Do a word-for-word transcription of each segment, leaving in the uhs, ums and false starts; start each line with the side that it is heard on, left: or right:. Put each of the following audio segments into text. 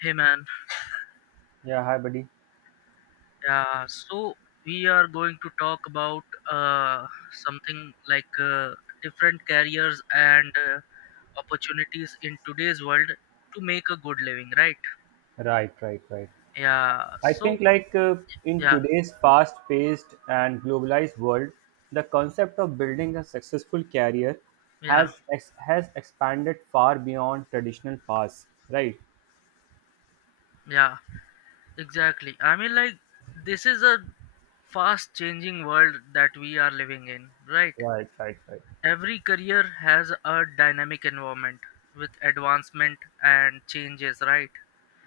left: Hey man,
right: Yeah, hi, buddy.
left: yeah. So we are going to talk about uh, something like uh, different careers and uh, opportunities in today's world to make a good living, right?
right: Right, right, right.
left: Yeah.
right: I
left: So
right: think, like, uh, in
left: yeah,
right: today's fast paced and globalized world, the concept of building a successful career
left: yeah,
right: has ex- has expanded far beyond traditional paths. Right,
left: yeah. Exactly. I mean, like this is a fast-changing world that we are living in, right?
right: right, right, right.
left: Every career has a dynamic environment with advancement and changes, right?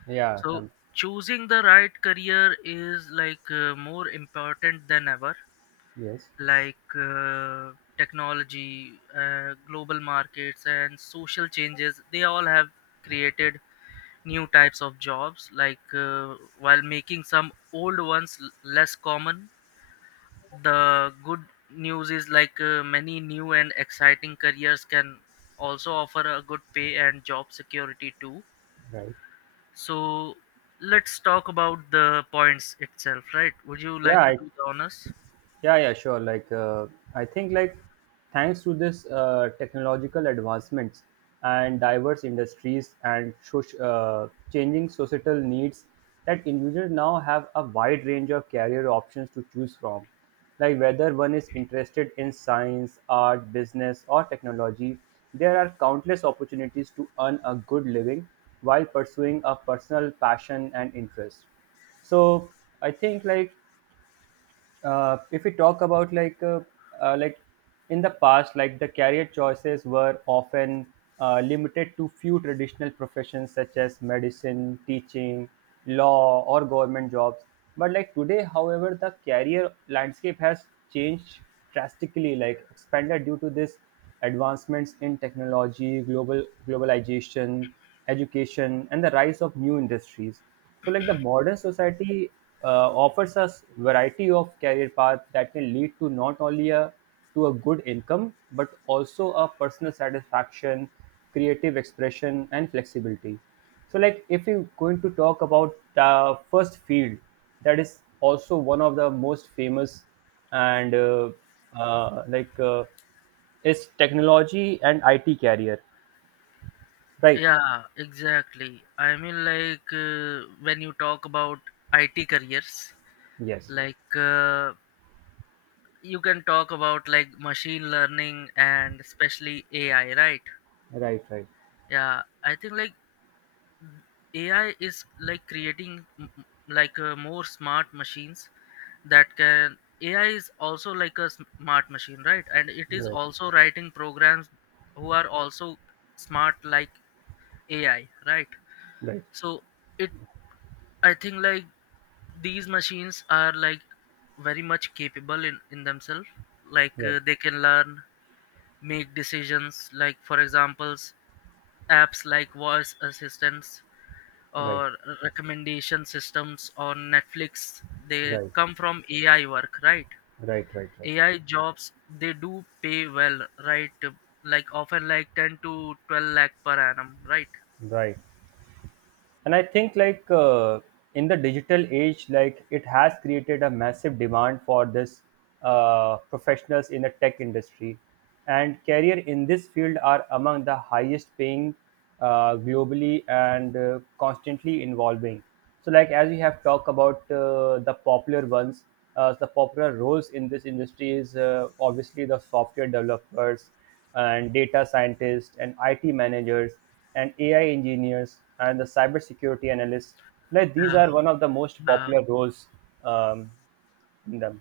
right: Yeah,
left: So
right: come.
left: choosing the right career is like uh, more important than ever.
right: Yes,
left: Like uh, technology, uh, global markets, and social changes, they all have created new types of jobs. Like uh, while making some old ones l- less common, the good news is like uh, many new and exciting careers can also offer a good pay and job security too.
right: right.
left: So let's talk about the points itself, right? Would you
right: Yeah,
left: like to
right: I
left: do the honors?
right: yeah, yeah, sure, like uh, i think like thanks to this uh, technological advancements and diverse industries and soc- uh, changing societal needs, that individuals now have a wide range of career options to choose from, like whether one is interested in science, art, business or technology. There are countless opportunities to earn a good living while pursuing a personal passion and interest. So i think like uh, if we talk about like uh, uh, like in the past, like, the career choices were often uh, limited to few traditional professions such as medicine, teaching, law or government jobs. But, like, today, however, the career landscape has changed drastically, like, expanded due to this advancements in technology, global globalization, education and the rise of new industries. So, like, the modern society uh, offers us variety of career path that can lead to not only a to a good income, but also a personal satisfaction, creative expression and flexibility. So, like, if you're going to talk about the first field, that is also one of the most famous, and uh, uh, like uh, is technology and IT career, right?
left: Yeah, exactly. I mean, like uh, when you talk about I T careers,
right: Yes.
left: like uh, you can talk about like machine learning and especially A I, right?
right: Right, right,
left: Yeah, I think like A I is like creating m- m- like uh, more smart machines that can A I is also like a sm- smart machine, right? And it is
right: right,
left: also writing programs who are also smart like A I, right?
right: right,
left: So it I think like these machines are like very much capable in in themselves. Like
right: right.
left: uh, they can learn, make decisions, like for examples, apps like voice assistants or
right: Right,
left: recommendation systems on Netflix, they
right: right,
left: come from A I work, right?
right: right, right, right,
left: A I jobs, they do pay well, right? Like often like ten to twelve lakh per annum, right?
right: right. And i think like uh, in the digital age, like, it has created a massive demand for this uh, professionals in the tech industry, and career in this field are among the highest paying uh, globally and uh, constantly evolving. So, like, as we have talked about uh, the popular ones, uh, the popular roles in this industry is, uh, obviously, the software developers and data scientists and IT managers and A I engineers and the cybersecurity analysts. Like, these
left: Yeah,
right: are one of the most
left: yeah,
right: popular roles um, in them.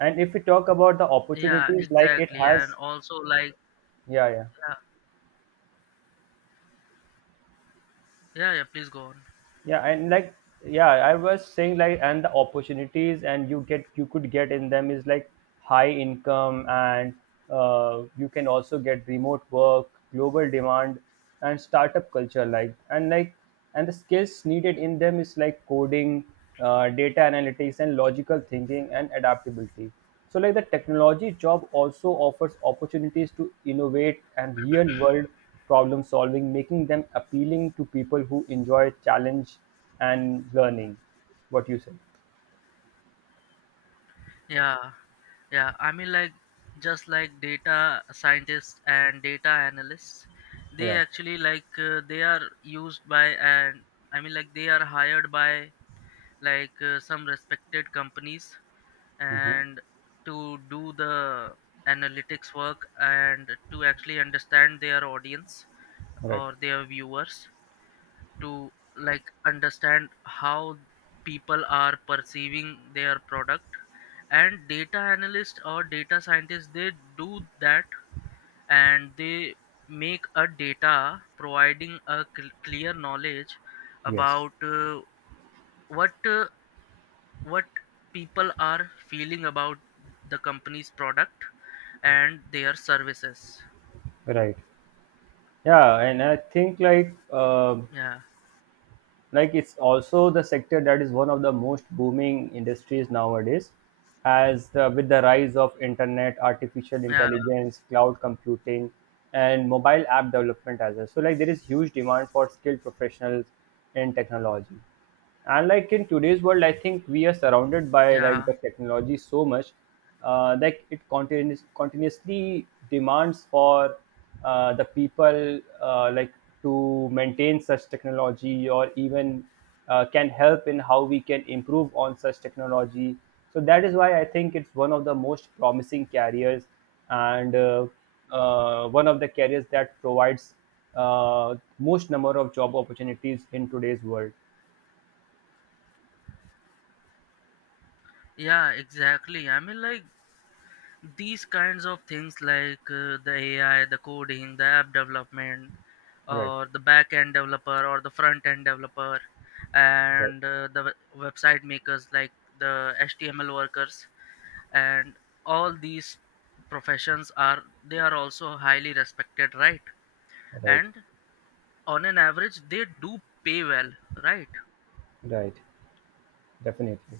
right: And if we talk about the
left: yeah,
right: opportunities, like, it
left: exactly. And
right: has,
left: also like
right: yeah, yeah.
left: yeah, yeah, yeah, please go on.
right: yeah and like yeah i was saying like and the opportunities and you get you could get in them is like high income and uh, you can also get remote work, global demand and startup culture like, and like and the skills needed in them is like coding, uh, data analytics and logical thinking and adaptability. So, like, the technology job also offers opportunities to innovate and real world problem solving, making them appealing to people who enjoy challenge and learning. What you said?
left: Yeah, yeah. I mean like just like data scientists and data analysts, they
right: Yeah.
left: actually like uh, they are used by and I mean like they are hired by like uh, some respected companies
right: Hmm.
left: and to do the analytics work and to actually understand their audience
right: Right.
left: or their viewers, to like understand how people are perceiving their product. And data analyst or data scientist, they do that, and they make a data providing a cl- clear knowledge
right: Yes.
left: about uh, what uh, what people are feeling about the company's product and their services.
right: Right. Yeah, and I think like uh,
left: Yeah,
right: like it's also the sector that is one of the most booming industries nowadays, as the, with the rise of internet, artificial
left: yeah,
right: intelligence, cloud computing, and mobile app development as well. So, like, there is huge demand for skilled professionals in technology. And like in today's world, I think we are surrounded by like
left: yeah,
right: the technology so much. Uh, like, it continuous, continuously demands for uh, the people, uh, like, to maintain such technology, or even uh, can help in how we can improve on such technology. So that is why i think it's one of the most promising careers, and uh, uh, one of the careers that provides uh, most number of job opportunities in today's world,
left: yeah, exactly. I mean like these kinds of things like uh, the A I, the coding, the app development,
right: right?
left: or the back end developer or the front end developer,
right: Right,
left: and uh, the we- website makers like the H T M L workers, and all these professions are they are also highly respected, right?
right: right,
left: And on an average they do pay well, right?
right: right. Definitely.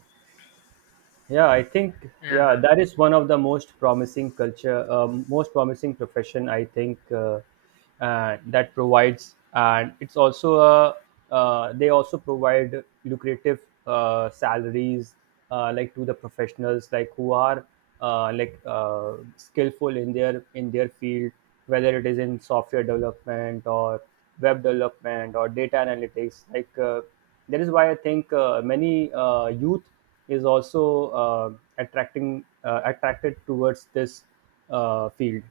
right: yeah i think yeah
left: Yeah,
right: that is one of the most promising culture, um, most promising profession, i think uh, uh, that provides, and it's also a, uh, they also provide lucrative uh, salaries, uh, like, to the professionals like who are uh, like uh, skillful in their in their field, whether it is in software development or web development or data analytics, like uh, that is why i think uh, many uh, youth is also uh, attracting uh, attracted towards this uh, field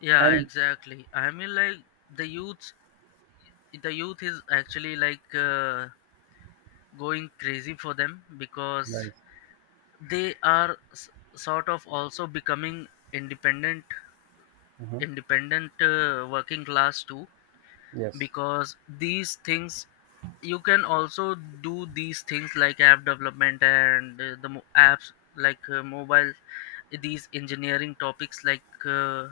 left: yeah,
right: and
left: exactly. I mean like the youths, the youth is actually like uh, going crazy for them, because
right: right.
left: they are s- sort of also becoming independent,
right: Hmm.
left: independent uh, working class too,
right: Yes.
left: because these things you can also do these things like app development and uh, the mo- apps like uh, mobile, these engineering topics like uh,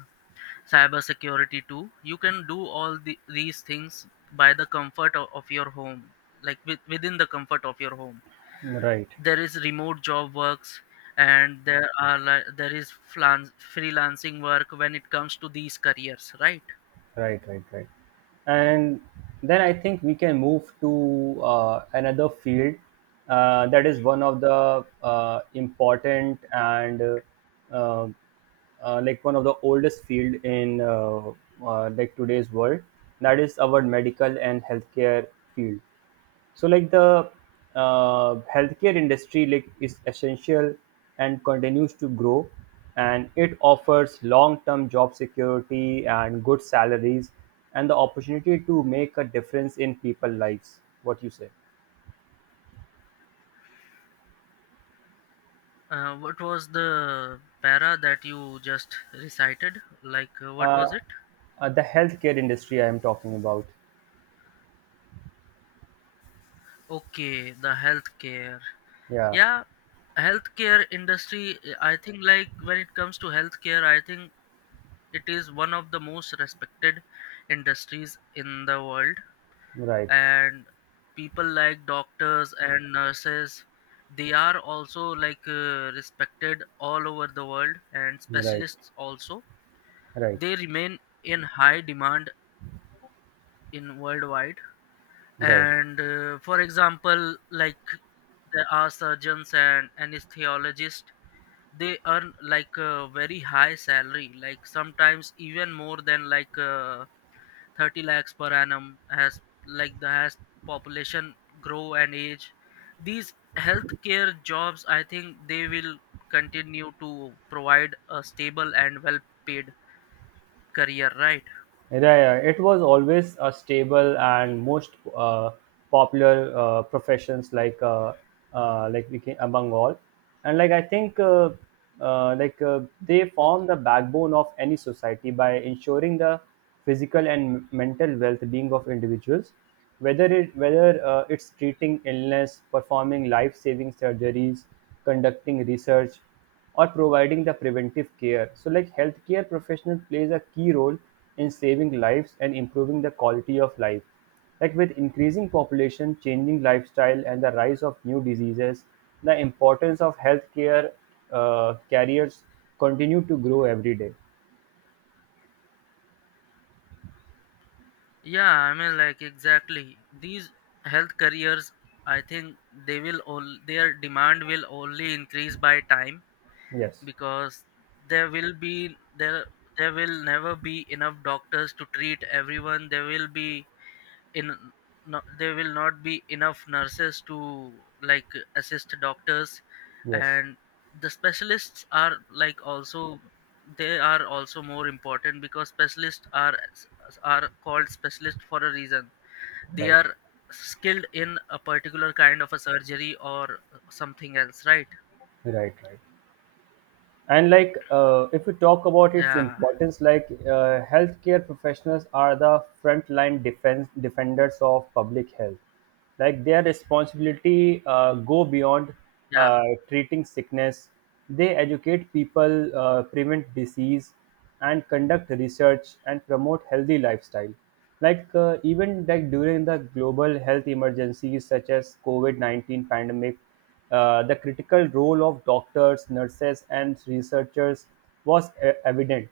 left: cybersecurity too. You can do all the, these things by the comfort of, of your home, like with, within the comfort of your home.
right: Right,
left: There is remote job works, and there are like, there is flan- freelancing work when it comes to these careers, right?
right: right, right, right. And then i think we can move to uh, another field uh, that is one of the uh, important and, uh, uh, uh, like one of the oldest field in, uh, uh, like today's world, that is our medical and healthcare field. So, like, the uh, healthcare industry, like, is essential and continues to grow, and it offers long-term job security and good salaries and the opportunity to make a difference in people's lives. What you say?
left: Uh, what was the para that you just recited? Like, uh, what was
right: uh,
left: it?
right: uh, the healthcare industry I am talking about.
left: Okay, the healthcare.
right: Yeah.
left: Yeah, healthcare industry. uh, I think like when it comes to healthcare, I think it is one of the most respected industries in the world,
right: Right,
left: and people like doctors and nurses, they are also like uh, respected all over the world, and
right: right,
left: specialists also.
right: right,
left: They remain in high demand in worldwide.
right: right.
left: And uh, for example, like there are surgeons and anesthesiologists, they earn like a very high salary, like sometimes even more than like uh, thirty lakhs per annum, as like the as population grow and age, these healthcare jobs I think they will continue to provide a stable and well paid career, right?
right: Right. uh, It was always a stable and most uh, popular uh, professions, like uh, uh, like, we can, among all, and like I think uh, uh, like uh, they form
left: Okay,
right: the backbone of any society by ensuring the physical and mental well-being of individuals, whether it whether, uh, it's treating illness, performing life-saving surgeries, conducting research, or providing the preventive care. So, like, healthcare professional plays a key role in saving lives and improving the quality of life. Like, with increasing population, changing lifestyle, and the rise of new diseases, the importance of healthcare uh, carriers continue to grow every day.
left: yeah, I mean like exactly, these health careers I think they will, all their demand will only increase by time,
right: Yes,
left: because there will be, there there will never be enough doctors to treat everyone, there will be, in no, there will not be enough nurses to like assist doctors,
right: yes,
left: and the specialists are like also, they are also more important because specialists are are called specialist for a reason. They
right: right,
left: are skilled in a particular kind of a surgery or something else, right?
right: right, right. And like uh, if we talk about its
left: Yeah,
right: importance, like uh, healthcare professionals are the frontline defense defenders of public health, like their responsibility uh, go beyond
left: yeah,
right: uh, treating sickness. They educate people, uh, prevent disease and conduct research and promote healthy lifestyle. Like uh, even like during the global health emergencies such as covid nineteen pandemic, uh, the critical role of doctors, nurses, and researchers was e- evident.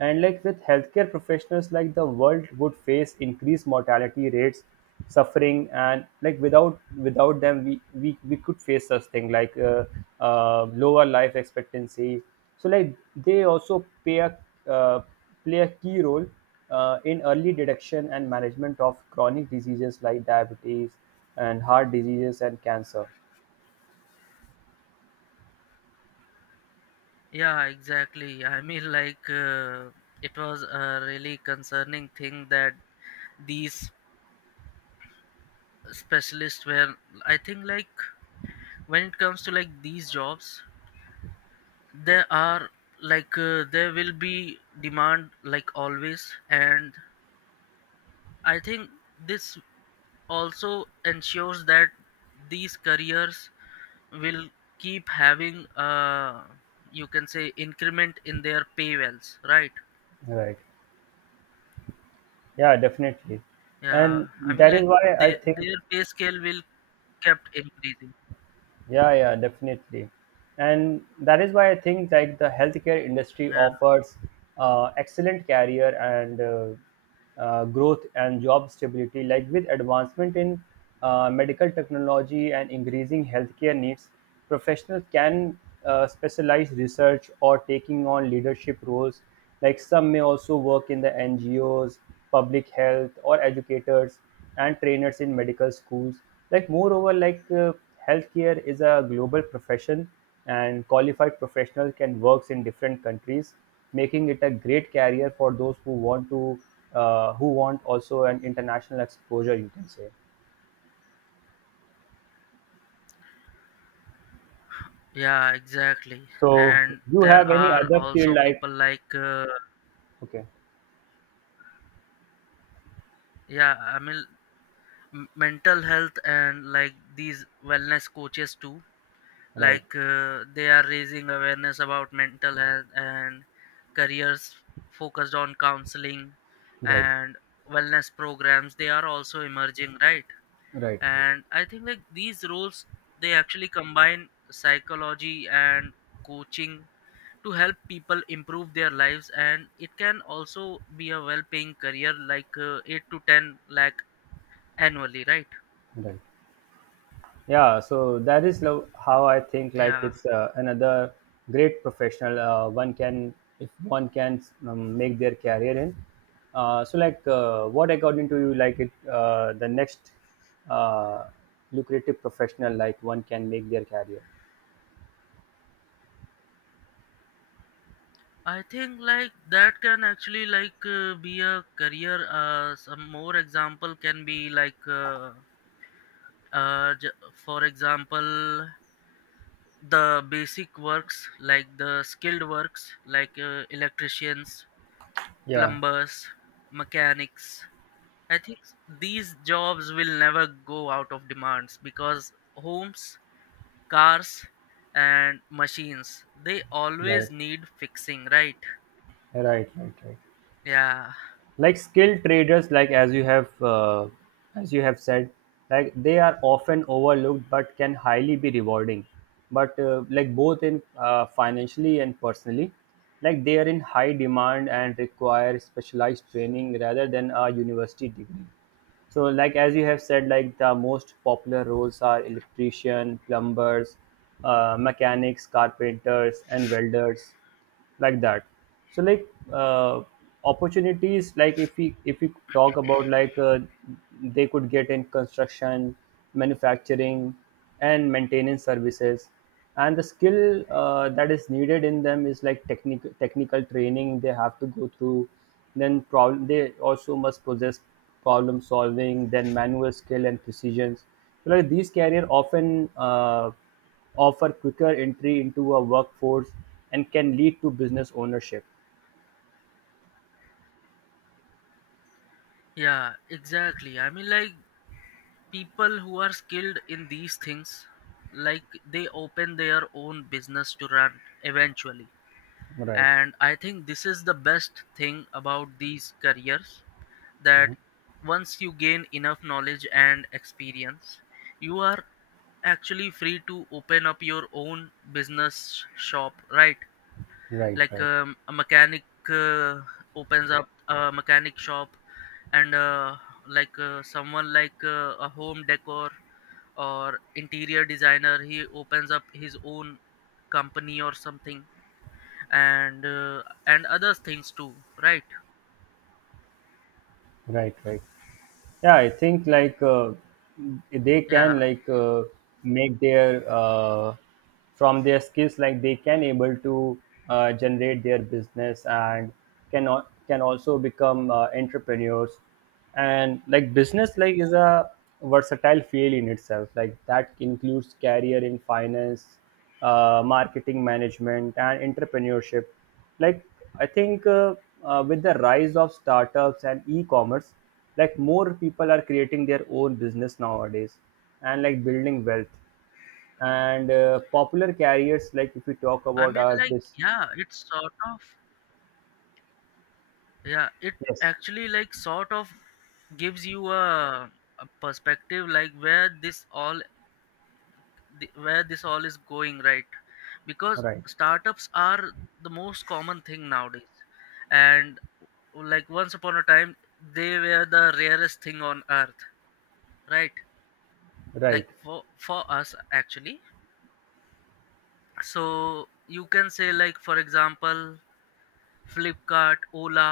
right: And like with healthcare professionals, like the world would face increased mortality rates, suffering, and like without without them, we we, we could face such thing like, uh, uh, lower life expectancy. So, like, they also play a, uh, play a key role uh, in early detection and management of chronic diseases like diabetes and heart diseases and cancer.
left: yeah, exactly. I mean like uh, it was a really concerning thing that these specialists where, I think like when it comes to like these jobs, there are like uh, there will be demand like always, and I think this also ensures that these careers will keep having uh you can say increment in their pay wells, right?
right: Right. Yeah, definitely.
left: Yeah,
right: And
left: I mean
right: that is
left: like
right: why I
left: they, their
right: think,
left: pay scale will kept increasing.
right: yeah, yeah, definitely. And that is why I think like the healthcare industry
left: Yeah.
right: offers uh, excellent career and uh, uh, growth and job stability. Like, with advancement in uh, medical technology and increasing healthcare needs, professionals can uh, specialize research or taking on leadership roles. Like, some may also work in the N G Os, public health, or educators and trainers in medical schools. Like, moreover, like, uh, healthcare is a global profession and qualified professional can works in different countries, making it a great career for those who want to, uh, who want also an international exposure, you can say.
left: Yeah, exactly.
right: So
left: And
right: you
left: there
right: have any
left: are
right: other field,
left: also
right: like?
left: people like, uh,
right: Okay.
left: yeah, I mean, m- mental health and like these wellness coaches too.
right: Right,
left: Like uh, they are raising awareness about mental health and careers focused on counseling
right: right,
left: and wellness programs. They are also emerging, right?
right: right,
left: And I think like these roles, they actually combine psychology and coaching to help people improve their lives, and it can also be a well paying career like uh, eight to ten lakh annually, right?
right: right, right. Yeah, so that is lo- how I think. Like,
left: Yeah,
right: it's uh, another great professional. Uh, one can, if one can, um, make their career in. Uh, so, like, uh, what according to you, like it, uh, the next uh, lucrative professional, like one can make their career.
left: I think like that can actually like uh, be a career. Uh, some more example can be like uh, uh, j- for example, the basic works like the skilled works, like uh, electricians,
right: Yeah,
left: plumbers, mechanics. I think these jobs will never go out of demands, because homes, cars, and machines they
right: right,
left: always need fixing, right?
right: right, right, right.
left: Yeah,
right: Like, skilled traders, like as you have, uh, as you have said, like they are often overlooked but can highly be rewarding, but, uh, like, both in, uh, financially and personally. Like, they are in high demand and require specialized training rather than a university degree. So, like as you have said, like the most popular roles are electrician, plumbers, uh, mechanics, carpenters, and welders, like that. So, like, uh, opportunities, like if we if we talk about, like uh, they could get in construction, manufacturing, and maintenance services. And the skill, uh, that is needed in them is like technical technical training they have to go through, then problem they also must possess problem solving, then manual skill and precision. So like these career often uh, offer quicker entry into a workforce and can lead to business ownership.
left: yeah, exactly. I mean like people who are skilled in these things, like they open their own business to run eventually.
right: Right,
left: And I think this is the best thing about these careers, that once you gain enough knowledge and experience, you are actually free to open up your own business shop, right?
right: right,
left: Like
right: right,
left: um, a mechanic uh, opens up a mechanic shop, and uh, like uh, someone like uh, a home decor or interior designer, he opens up his own company or something, and uh, and other things too, right?
right: right, right. yeah i think like uh, they can,
left: Yeah,
right: like uh, make their, uh, from their skills, like they can able to uh, generate their business and can al- can also become uh, entrepreneurs. And like business, like, is a versatile field in itself, like that includes career in finance, uh, marketing, management and entrepreneurship. Like, i think uh, uh, with the rise of startups and e-commerce, like, more people are creating their own business nowadays and like building wealth. And, uh, popular carriers, like if we talk
left: I
right: about
left: mean
right: are
left: like,
right: this,
left: yeah, it's sort of, yeah, it
right: yes,
left: actually like sort of gives you a, a perspective, like where this all, the, where this all is going, right, because
right: right,
left: startups are the most common thing nowadays, and like once upon a time they were the rarest thing on earth, right, like
right: right,
left: for for us actually. So you can say like for example, Flipkart, Ola,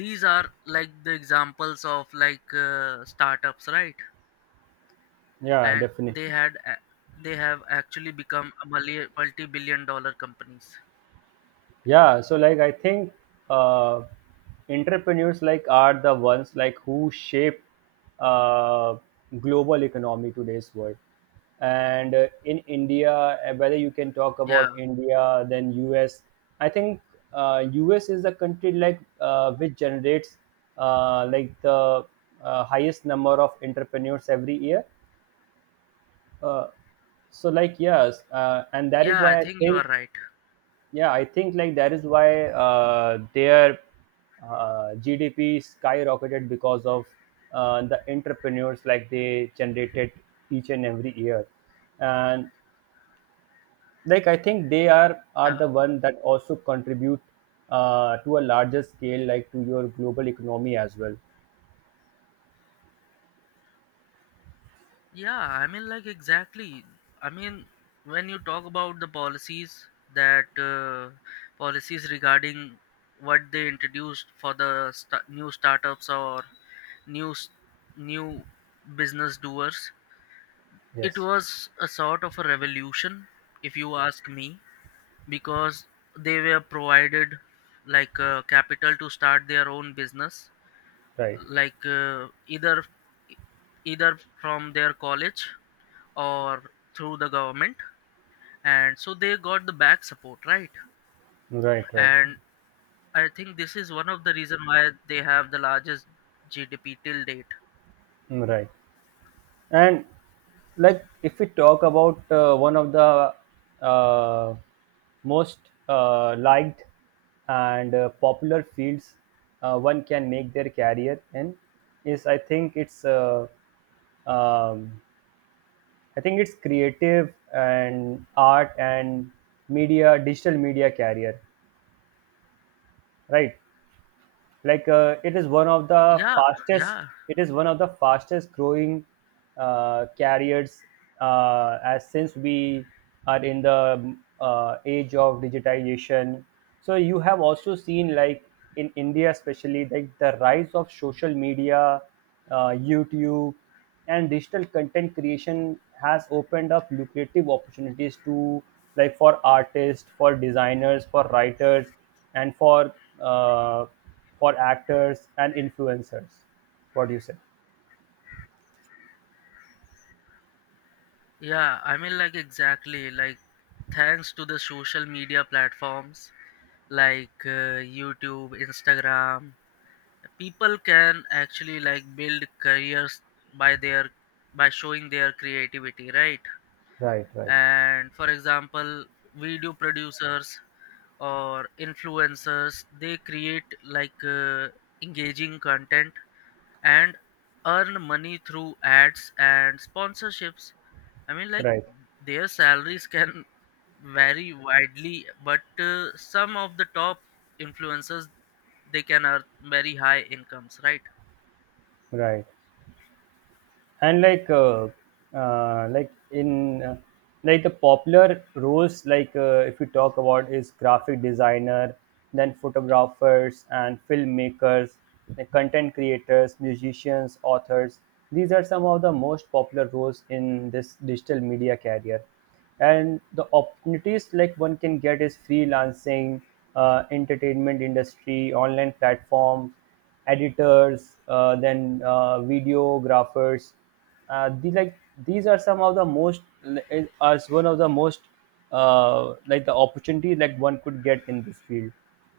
left: these are like the examples of like uh, startups, right.
right: yeah,
left: And
right: definitely.
left: they had a- they have actually become a multi- multi-billion dollar companies.
right: Yeah, so like I think, uh, entrepreneurs, like, are the ones like who shape, uh, global economy today's world. And, uh, in India, uh, whether you can talk
left: Yeah,
right: about India, then U S, I think uh, U S is the country like, uh, which generates, uh, like the, uh, highest number of entrepreneurs every year. Uh, so like yes, uh, and that is
left: yeah, I
right: why I
left: think you are
right: think
left: right.
right: yeah i think like that is why uh, their uh, G D P skyrocketed because of uh, the entrepreneurs like they generated each and every year and like I think they are are
left: Yeah,
right: the one that also contribute uh, to a larger scale like to your global economy as well.
left: yeah, I mean like exactly. I mean when you talk about the policies, that uh, policies regarding what they introduced for the sta- new startups or new s- new business doers, it
right: Yes,
left: was a sort of a revolution if you ask me, because they were provided like uh, capital to start their own business,
right: right,
left: like uh, either either from their college or through the government, and so they got the back support, right.
right: right, right,
left: And I think this is one of the reason why they have the largest G D P till date.
right: right. And like if we talk about uh, one of the uh, most uh, liked and uh, popular fields uh, one can make their career in is I think it's uh, um, I think it's creative and art and media, digital media career, right? Like uh, it is one of the
left: Yeah,
right: fastest,
left: yeah,
right: it is one of the fastest growing uh, carriers, uh, as since we are in the uh, age of digitization. So you have also seen like in India especially like the rise of social media, uh, YouTube and digital content creation has opened up lucrative opportunities to, like for artists, for designers, for writers, and for uh, for actors and influencers. What do you say?
left: yeah, I mean like exactly, like thanks to the social media platforms like uh, YouTube, Instagram, people can actually like build careers by their by showing their creativity, right.
right: Right, right,
left: And for example, video producers or influencers, they create like uh, engaging content and earn money through ads and sponsorships. I mean like
right: right,
left: their salaries can vary widely, but uh, some of the top influencers, they can earn very high incomes, right.
right: right. And like uh, uh, like in uh, like the popular roles like uh, if we talk about is graphic designer, then photographers and filmmakers, the content creators, musicians, authors, these are some of the most popular roles in this digital media career. And the opportunities like one can get is freelancing, uh, entertainment industry, online platforms, editors, uh, then uh, videographers. Uh, the, like these are some of the most, as one of the most uh, like the opportunity like one could get in this field.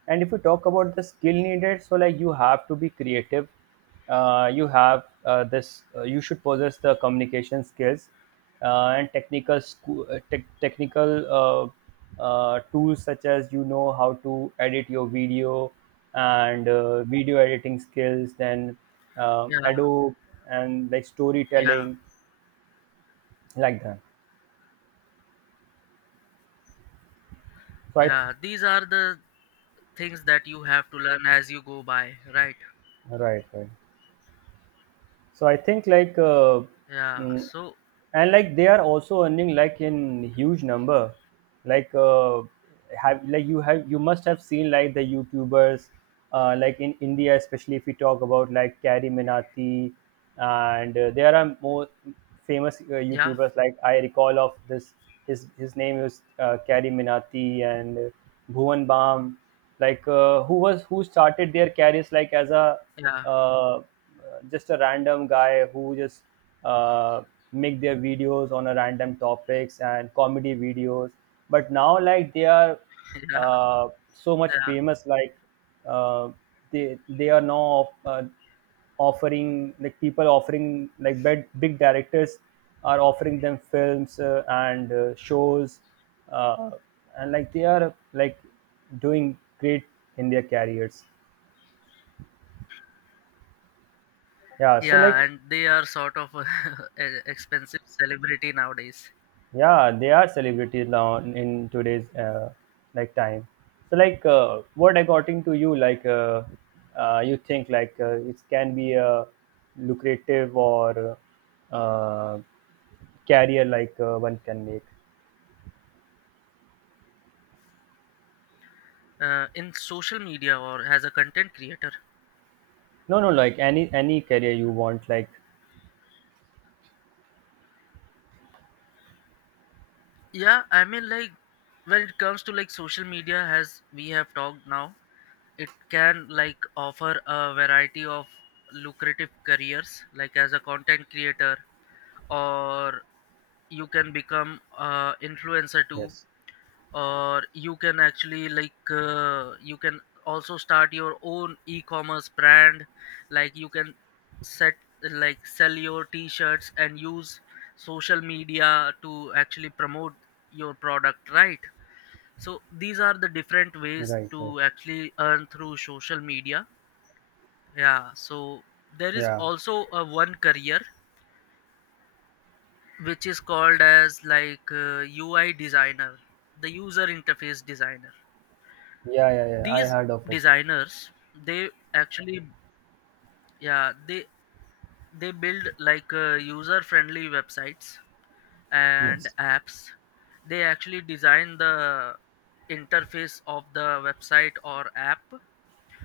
right: And if you talk about the skill needed, so like you have to be creative, uh, you have uh, this uh, you should possess the communication skills uh, and technical sco- uh, tech technical uh, uh, tools such as you know how to edit your video, and uh, video editing skills, then um,
left: Yeah.
right: Adobe, and like
left: Yeah,
right: storytelling like that. So i
left: yeah. These are the things that you have to learn as you go by, right?
right: right, right. So I think like uh,
left: Yeah.
right: mm,
left: So,
right: and like they are also earning like in huge number. Like uh, have like you have you must have seen like the YouTubers, uh, like in India, especially if we talk about like Kari Minati, and uh, there are more famous uh,
left: yeah,
right: YouTubers like I recall of this. His his name is uh, Kari Minati, and uh, Bhuvan Bam, like uh, who was who started their careers like as a
left: yeah,
right: uh, uh, just a random guy who just uh, make their videos on a random topics and comedy videos, but now like they are
left: yeah,
right: uh, so much
left: yeah,
right: famous like uh, they they are now uh, offering like people offering, like big, big directors are offering them films uh, and uh, shows, uh, and like they are like doing great in their careers. Yeah, so
left: yeah.
right: like,
left: And they are sort of a expensive celebrity nowadays.
right: yeah, they are celebrities now in today's uh, like time. So like uh, what according to you like uh, uh, you think like uh, it can be a lucrative or uh, career like uh, one can make.
left: Uh, in social media or as a content creator?
right: No, no, like any any career you want like.
left: Yeah, I mean, like when it comes to like social media, as we have talked now, it can like offer a variety of lucrative careers, like as a content creator, or you can become uh, influencer too,
right: Yes,
left: or you can actually like uh, you can also start your own e-commerce brand. Like you can set, like sell your t-shirts and use social media to actually promote your product, right. So these are the different ways
right: right,
left: to
right: right.
left: actually earn through social media. Yeah. So there is
right: Yeah,
left: also a one career which is called as like uh, U I designer, the user interface designer.
right: yeah, yeah, yeah, I
left: These
right: heard of it.
left: designers, they actually, yeah, they they build like uh, user friendly websites and
right: Yes.
left: apps. They actually design the interface of the website or app,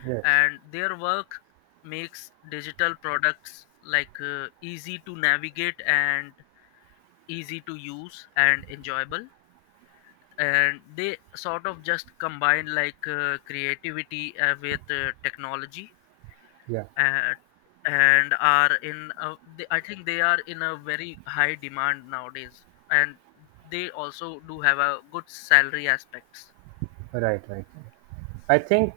right: Yes,
left: and their work makes digital products like uh, easy to navigate and easy to use and enjoyable. And they sort of just combine like uh, creativity uh, with uh, technology,
right: yeah.
left: and and are in a, they, I think they are in a very high demand nowadays, and they also do have a good salary aspects.
right: Right, right, right. I think,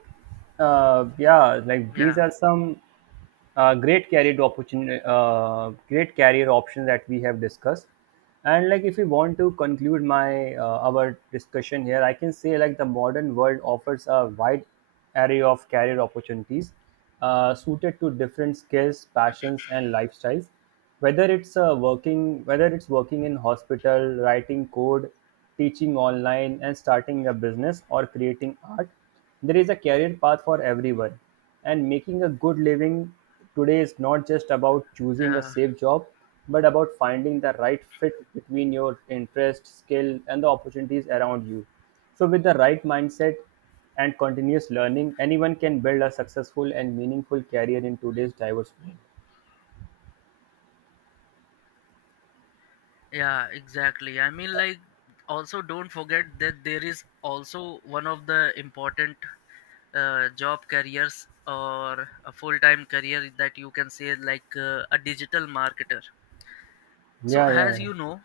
right: uh, yeah, like these
left: Yeah,
right: are some uh, great career opportunity, uh, great career options that we have discussed. And like, if we want to conclude my uh, our discussion here, I can say like the modern world offers a wide array of career opportunities uh, suited to different skills, passions, and lifestyles. Whether it's uh, working, whether it's working in hospital, writing code, teaching online, and starting a business, or creating art, there is a career path for everyone. And making a good living today is not just about choosing a
left: yeah,
right: safe job, but about finding the right fit between your interest, skill, and the opportunities around you. So with the right mindset and continuous learning, anyone can build a successful and meaningful career in today's diverse world.
left: yeah, exactly. I mean like also don't forget that there is also one of the important uh, job careers or a full-time career that you can say like uh, a digital marketer. So
right: Yeah, yeah,
left: as
right: yeah.
left: you know,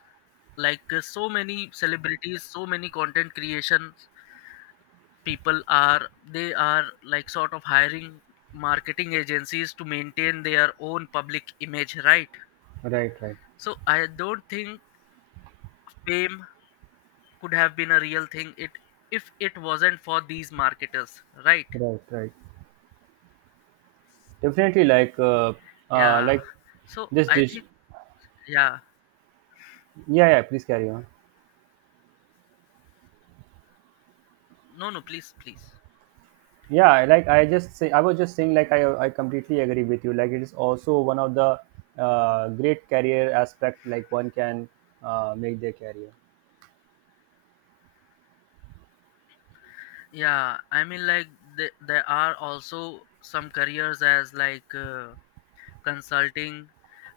left: like uh, so many celebrities, so many content creation people are, they are like sort of hiring marketing agencies to maintain their own public image, right.
right: Right, right,
left: So I don't think fame could have been a real thing, it if it wasn't for these marketers, right?
right: right, right. Definitely, like, uh, uh,
left: Yeah,
right: like
left: so
right: this
left: I
right: dish.
left: think, yeah,
right: Yeah, yeah. Please carry on.
left: no, no, please, please.
right: Yeah, like I just say, I was just saying, like I, I completely agree with you. Like it is also one of the uh, great career aspect. Like one can uh, make their career.
left: Yeah, I mean like the, there are also some careers as like uh, consulting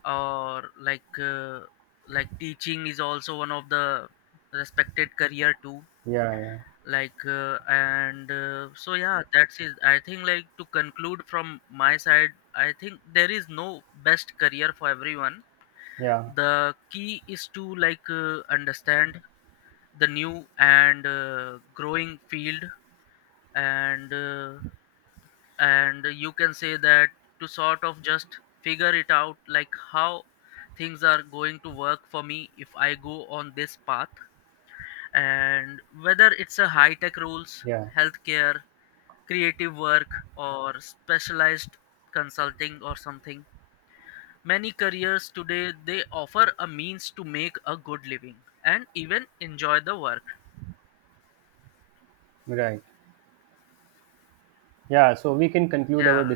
left: or like uh, like teaching is also one of the respected career too.
right: Yeah, yeah,
left: Like uh, and uh, so yeah, that's it. I think like to conclude from my side, I think there is no best career for everyone.
right: yeah,
left: The key is to like uh, understand the new and uh, growing field, and uh, and you can say that to sort of just figure it out, like how things are going to work for me if I go on this path. And whether it's a high tech rules,
right: yeah.
left: healthcare, creative work, or specialized consulting or something, many careers today they offer a means to make a good living and even enjoy the work.
right: Right. Yeah. So we can conclude our
left: Yeah.